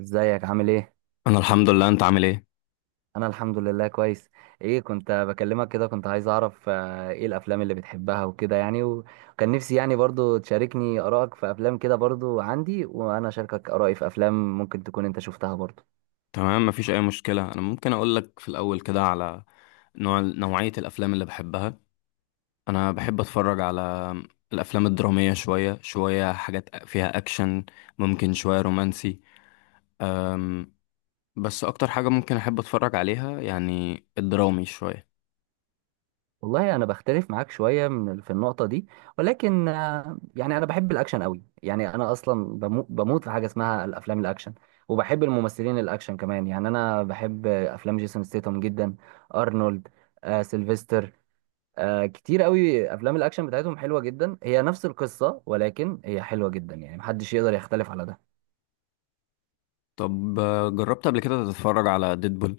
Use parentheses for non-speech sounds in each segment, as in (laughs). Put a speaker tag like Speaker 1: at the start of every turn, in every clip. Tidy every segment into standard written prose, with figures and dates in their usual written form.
Speaker 1: ازيك عامل ايه؟
Speaker 2: انا الحمد لله، انت عامل ايه؟
Speaker 1: انا الحمد لله كويس. ايه كنت بكلمك كده، كنت عايز اعرف ايه الافلام اللي بتحبها وكده، يعني وكان نفسي يعني برضو تشاركني ارائك في افلام كده، برضو عندي وانا اشاركك ارائي في افلام ممكن تكون انت شفتها برضو.
Speaker 2: تمام، مفيش اي مشكله. انا ممكن اقول لك في الاول كده على نوعيه الافلام اللي بحبها. انا بحب اتفرج على الافلام الدراميه، شويه حاجات فيها اكشن، ممكن شويه رومانسي. أم بس اكتر حاجه ممكن احب اتفرج عليها يعني الدرامي شويه.
Speaker 1: والله انا بختلف معاك شوية في النقطة دي. ولكن يعني انا بحب الاكشن قوي، يعني انا اصلا بموت في حاجة اسمها الافلام الاكشن. وبحب الممثلين الاكشن كمان، يعني انا بحب افلام جيسون ستيتم جدا. ارنولد، سيلفستر. كتير قوي افلام الاكشن بتاعتهم حلوه جدا، هي نفس القصه ولكن هي حلوه جدا، يعني محدش يقدر يختلف على ده.
Speaker 2: طب جربت قبل كده تتفرج على ديدبول؟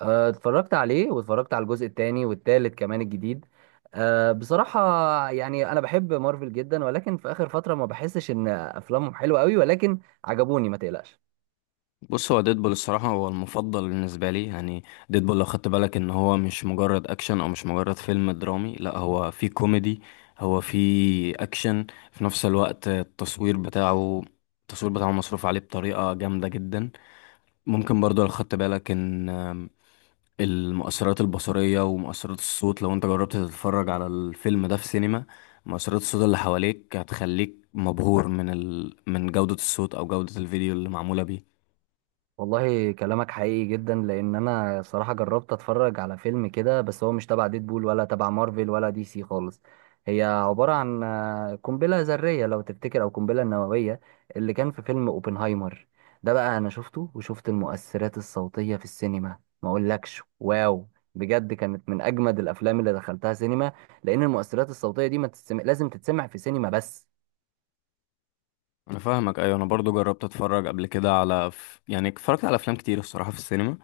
Speaker 1: آه، اتفرجت عليه واتفرجت على الجزء الثاني والثالث كمان الجديد. آه بصراحه، يعني انا بحب مارفل جدا ولكن في اخر فتره ما بحسش ان افلامهم حلوه قوي، ولكن عجبوني ما تقلقش.
Speaker 2: بص، هو ديدبول الصراحة هو المفضل بالنسبة لي. يعني ديدبول لو خدت بالك ان هو مش مجرد اكشن او مش مجرد فيلم درامي، لا، هو فيه كوميدي، هو فيه اكشن في نفس الوقت. التصوير بتاعه مصروف عليه بطريقة جامدة جدا. ممكن برضو لو خدت بالك ان المؤثرات البصرية ومؤثرات الصوت، لو انت جربت تتفرج على الفيلم ده في سينما، مؤثرات الصوت اللي حواليك هتخليك مبهور من جودة الصوت او جودة الفيديو اللي معمولة بيه.
Speaker 1: والله كلامك حقيقي جدا لان انا صراحه جربت اتفرج على فيلم كده، بس هو مش تبع ديدبول ولا تبع مارفل ولا دي سي خالص. هي عباره عن قنبله ذريه لو تفتكر او قنبله نوويه اللي كان في فيلم اوبنهايمر. ده بقى انا شفته وشفت المؤثرات الصوتيه في السينما، ما اقولكش واو، بجد كانت من اجمد الافلام اللي دخلتها سينما. لان المؤثرات الصوتيه دي ما تتسمع، لازم تتسمع في سينما بس.
Speaker 2: انا فاهمك، ايوه، انا برضو جربت اتفرج قبل كده على يعني اتفرجت على افلام كتير الصراحه في السينما،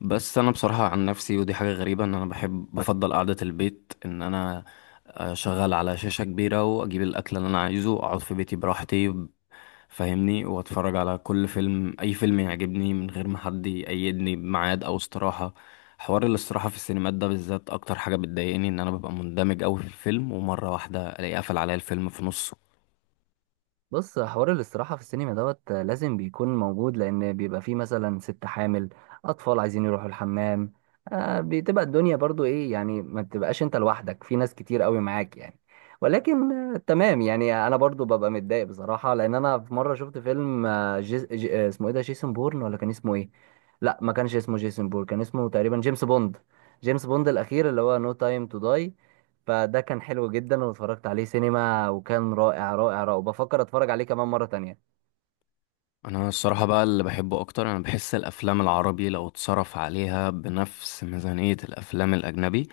Speaker 2: بس انا بصراحه عن نفسي، ودي حاجه غريبه، ان انا بحب، بفضل قعده البيت، ان انا اشغل على شاشه كبيره واجيب الاكل اللي انا عايزه، اقعد في بيتي براحتي، فاهمني، واتفرج على كل فيلم، اي فيلم يعجبني، من غير ما حد يقيدني بميعاد او استراحه. حوار الاستراحه في السينمات ده بالذات اكتر حاجه بتضايقني، ان انا ببقى مندمج قوي في الفيلم، ومره واحده الاقي قفل عليا الفيلم في نصه.
Speaker 1: بص، حوار الاستراحة في السينما دوت لازم بيكون موجود، لأن بيبقى فيه مثلا ست حامل، أطفال عايزين يروحوا الحمام. آه، بتبقى الدنيا برضو إيه يعني، ما بتبقاش أنت لوحدك، في ناس كتير قوي معاك يعني. ولكن تمام، يعني أنا برضو ببقى متضايق بصراحة، لأن أنا في مرة شفت فيلم آه جيس جي آه، اسمه إيه ده، جيسون بورن ولا كان اسمه إيه؟ لا، ما كانش اسمه جيسون بورن، كان اسمه تقريبا جيمس بوند. جيمس بوند الأخير اللي هو نو تايم تو داي. فده كان حلو جدا، واتفرجت عليه سينما وكان رائع رائع رائع، وبفكر اتفرج عليه كمان مرة تانية.
Speaker 2: انا الصراحه بقى اللي بحبه اكتر، انا بحس الافلام العربي لو اتصرف عليها بنفس ميزانيه الافلام الاجنبي،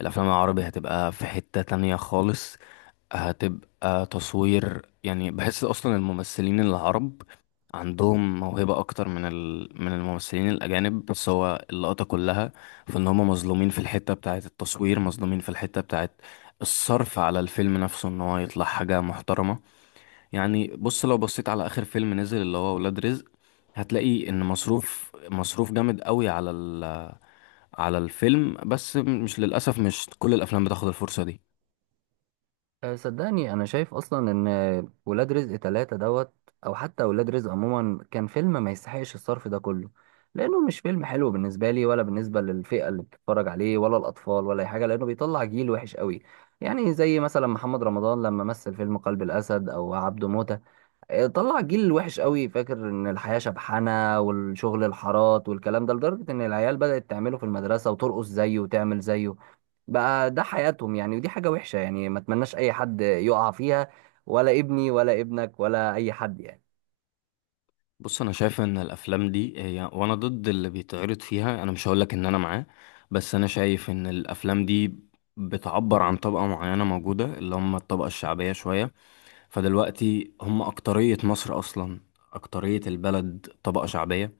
Speaker 2: الافلام العربي هتبقى في حته تانية خالص. هتبقى تصوير، يعني بحس اصلا الممثلين العرب عندهم موهبه اكتر من الممثلين الاجانب، بس هو اللقطه كلها في ان هم مظلومين في الحته بتاعه التصوير، مظلومين في الحته بتاعه الصرف على الفيلم نفسه، ان هو يطلع حاجه محترمه. يعني بص، لو بصيت على اخر فيلم نزل اللي هو ولاد رزق، هتلاقي ان مصروف جامد قوي على الفيلم، بس مش، للاسف مش كل الافلام بتاخد الفرصه دي.
Speaker 1: صدقني انا شايف اصلا ان ولاد رزق ثلاثة دوت او حتى ولاد رزق عموما كان فيلم ما يستحقش الصرف ده كله، لانه مش فيلم حلو بالنسبة لي ولا بالنسبة للفئة اللي بتتفرج عليه، ولا الاطفال ولا اي حاجة، لانه بيطلع جيل وحش قوي. يعني زي مثلا محمد رمضان لما مثل فيلم قلب الاسد او عبده موتة، طلع جيل وحش قوي فاكر ان الحياة شبحانة والشغل الحارات والكلام ده، لدرجة ان العيال بدأت تعمله في المدرسة وترقص زيه وتعمل زيه. بقى ده حياتهم يعني، ودي حاجة وحشة يعني، ما اتمناش اي حد يقع فيها، ولا ابني ولا ابنك ولا اي حد يعني.
Speaker 2: بص، انا شايف ان الافلام دي، هي وانا ضد اللي بيتعرض فيها، انا مش هقولك ان انا معاه، بس انا شايف ان الافلام دي بتعبر عن طبقة معينة موجودة، اللي هم الطبقة الشعبية شوية. فدلوقتي هم أكترية مصر أصلا، أكترية البلد طبقة شعبية.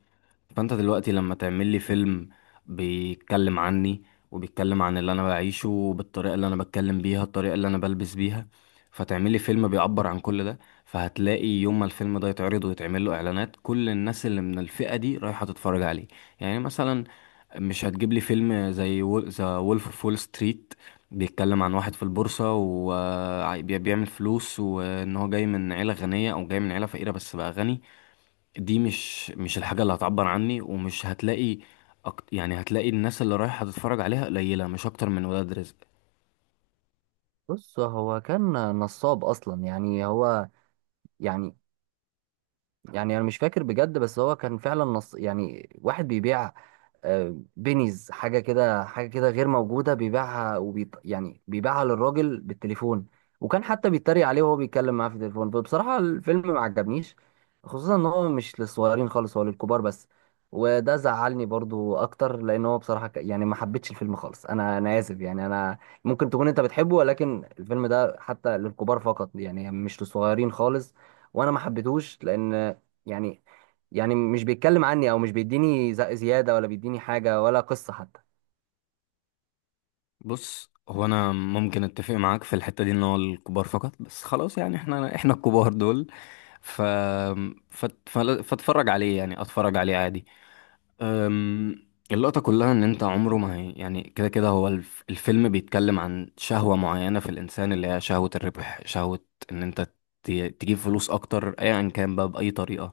Speaker 2: فانت دلوقتي لما تعمل لي فيلم بيتكلم عني، وبيتكلم عن اللي انا بعيشه، بالطريقه اللي انا بتكلم بيها، الطريقه اللي انا بلبس بيها، فتعمل لي فيلم بيعبر عن كل ده، فهتلاقي يوم ما الفيلم ده يتعرض ويتعمل له اعلانات، كل الناس اللي من الفئه دي رايحه تتفرج عليه. يعني مثلا، مش هتجيب لي فيلم زي ذا وولف اوف وول ستريت بيتكلم عن واحد في البورصة وبيعمل فلوس، وإن هو جاي من عيلة غنية أو جاي من عيلة فقيرة بس بقى غني. دي مش الحاجة اللي هتعبر عني، ومش هتلاقي يعني هتلاقي الناس اللي رايحة تتفرج عليها قليلة، مش أكتر من ولاد رزق.
Speaker 1: بص هو كان نصاب اصلا يعني، هو يعني، يعني انا مش فاكر بجد، بس هو كان فعلا نص يعني، واحد بيبيع بينيز حاجه كده حاجه كده غير موجوده، بيبيعها يعني بيبيعها للراجل بالتليفون. وكان حتى بيتريق عليه وهو بيتكلم معاه في التليفون، فبصراحه الفيلم ما عجبنيش، خصوصا ان هو مش للصغيرين خالص، هو للكبار بس. وده زعلني برضو اكتر، لان هو بصراحه يعني ما حبيتش الفيلم خالص، انا اسف يعني، انا ممكن تكون انت بتحبه، ولكن الفيلم ده حتى للكبار فقط يعني، مش للصغيرين خالص. وانا ما حبيتهوش لان يعني، يعني مش بيتكلم عني او مش بيديني زيادة ولا بيديني حاجة ولا قصة حتى.
Speaker 2: بص، هو أنا ممكن أتفق معاك في الحتة دي، إن هو الكبار فقط، بس خلاص يعني، إحنا الكبار دول، ف... فاتفرج عليه يعني، أتفرج عليه عادي. اللقطة كلها إن أنت عمره ما هي، يعني كده كده هو الفيلم بيتكلم عن شهوة معينة في الإنسان، اللي هي شهوة الربح، شهوة إن أنت ت- تجيب فلوس أكتر، أيا كان بقى بأي طريقة.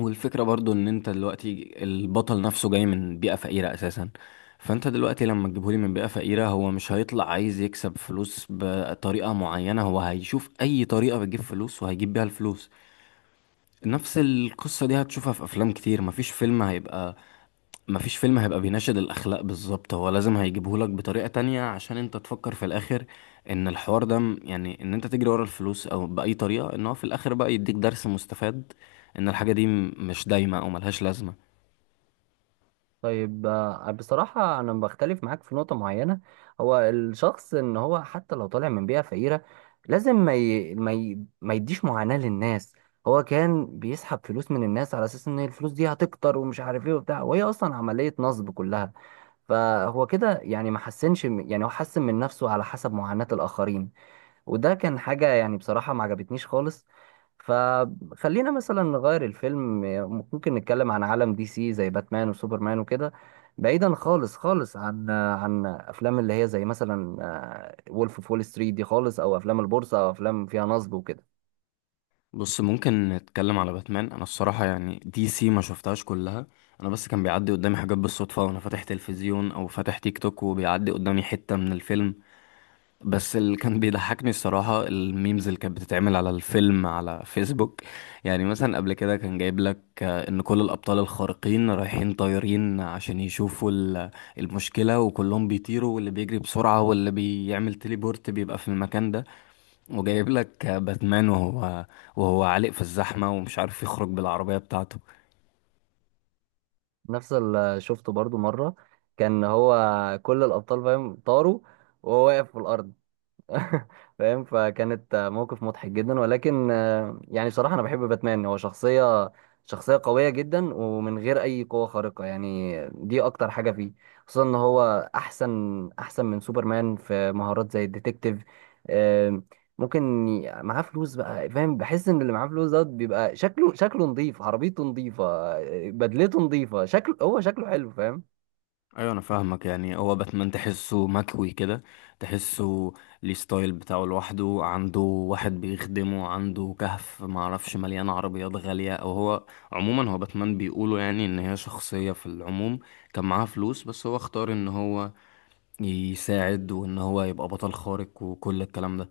Speaker 2: والفكرة برضو ان انت دلوقتي البطل نفسه جاي من بيئة فقيرة اساسا، فانت دلوقتي لما تجيبهولي من بيئة فقيرة، هو مش هيطلع عايز يكسب فلوس بطريقة معينة، هو هيشوف اي طريقة بتجيب فلوس وهيجيب بيها الفلوس. نفس القصة دي هتشوفها في افلام كتير. مفيش فيلم هيبقى، مفيش فيلم هيبقى بيناشد الأخلاق بالظبط، هو لازم هيجيبهولك بطريقة تانية، عشان انت تفكر في الآخر ان الحوار ده يعني ان انت تجري ورا الفلوس او بأي طريقة، ان هو في الآخر بقى يديك درس مستفاد، ان الحاجة دي مش دايمة او ملهاش لازمة.
Speaker 1: طيب، بصراحة انا بختلف معاك في نقطة معينة. هو الشخص ان هو حتى لو طالع من بيئة فقيرة، لازم ما يديش معاناة للناس. هو كان بيسحب فلوس من الناس على اساس ان الفلوس دي هتكتر ومش عارف ايه وبتاع، وهي اصلا عملية نصب كلها. فهو كده يعني ما حسنش يعني هو حسن من نفسه على حسب معاناة الاخرين. وده كان حاجة يعني بصراحة ما عجبتنيش خالص. فخلينا مثلا نغير الفيلم، ممكن نتكلم عن عالم دي سي زي باتمان وسوبرمان وكده، بعيدا خالص خالص عن افلام اللي هي زي مثلا وولف اوف وول ستريت دي خالص، او افلام البورصة او افلام فيها نصب وكده.
Speaker 2: بص، ممكن نتكلم على باتمان. انا الصراحة يعني دي سي ما شفتهاش كلها، انا بس كان بيعدي قدامي حاجات بالصدفة وانا فاتح تلفزيون او فاتح تيك توك، وبيعدي قدامي حتة من الفيلم. بس اللي كان بيضحكني الصراحة الميمز اللي كانت بتتعمل على الفيلم على فيسبوك. يعني مثلا قبل كده كان جايب لك ان كل الأبطال الخارقين رايحين طايرين عشان يشوفوا المشكلة، وكلهم بيطيروا، واللي بيجري بسرعة واللي بيعمل تليبورت بيبقى في المكان ده، وجايب لك باتمان وهو عالق في الزحمة ومش عارف يخرج بالعربية بتاعته.
Speaker 1: نفس اللي شفته برضو مرة، كان هو كل الابطال فاهم طاروا وهو واقف في الارض. (laughs) فاهم، فكانت موقف مضحك جدا، ولكن يعني بصراحة أنا بحب باتمان، هو شخصية قوية جدا ومن غير أي قوة خارقة، يعني دي أكتر حاجة فيه. خصوصا إن هو أحسن أحسن من سوبرمان في مهارات زي الديتكتيف. آه، ممكن معاه فلوس بقى فاهم، بحس إن اللي معاه فلوس دوت بيبقى شكله شكله نظيف، عربيته نظيفة، بدلته نظيفة، شكله هو شكله حلو فاهم.
Speaker 2: ايوه انا فاهمك، يعني هو باتمان تحسه مكوي كده، تحسه ليه ستايل بتاعه لوحده، عنده واحد بيخدمه، عنده كهف معرفش مليان عربيات غالية. او هو عموما، هو باتمان بيقولوا يعني ان هي شخصية في العموم كان معاها فلوس، بس هو اختار ان هو يساعد وان هو يبقى بطل خارق وكل الكلام ده.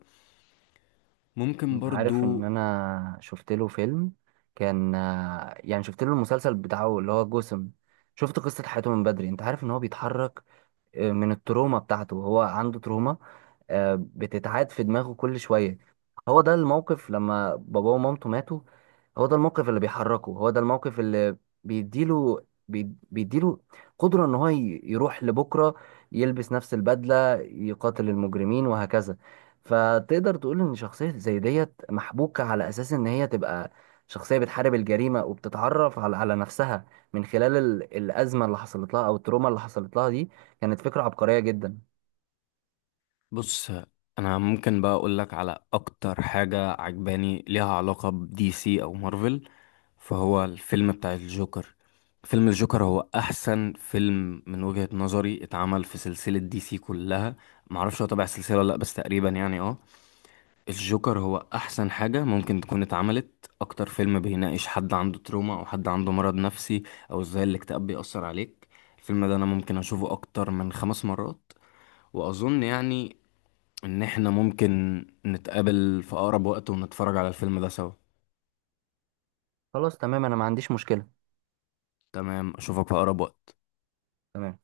Speaker 2: ممكن
Speaker 1: انت عارف ان
Speaker 2: برضو.
Speaker 1: انا شفت له فيلم، كان يعني شفت له المسلسل بتاعه اللي هو جسم. شفت قصة حياته من بدري، انت عارف ان هو بيتحرك من التروما بتاعته، هو عنده تروما بتتعاد في دماغه كل شوية. هو ده الموقف لما باباه ومامته ماتوا، هو ده الموقف اللي بيحركه، هو ده الموقف اللي بيديله قدرة ان هو يروح لبكرة، يلبس نفس البدلة يقاتل المجرمين وهكذا. فتقدر تقول ان شخصية زي ديت محبوكة على اساس ان هي تبقى شخصية بتحارب الجريمة وبتتعرف على نفسها، من خلال الأزمة اللي حصلت لها أو التروما اللي حصلت لها دي، كانت فكرة عبقرية جدا.
Speaker 2: بص، انا ممكن بقى اقول لك على اكتر حاجة عجباني ليها علاقة بدي سي او مارفل، فهو الفيلم بتاع الجوكر. فيلم الجوكر هو احسن فيلم من وجهة نظري اتعمل في سلسلة دي سي كلها، معرفش هو تبع السلسلة ولا لا، بس تقريبا يعني اه، الجوكر هو احسن حاجة ممكن تكون اتعملت. اكتر فيلم بيناقش حد عنده تروما او حد عنده مرض نفسي، او ازاي الاكتئاب بيأثر عليك. الفيلم ده انا ممكن اشوفه اكتر من 5 مرات. واظن يعني ان احنا ممكن نتقابل في اقرب وقت ونتفرج على الفيلم ده سوا.
Speaker 1: خلاص تمام، أنا ما عنديش مشكلة.
Speaker 2: تمام، اشوفك في اقرب وقت.
Speaker 1: تمام.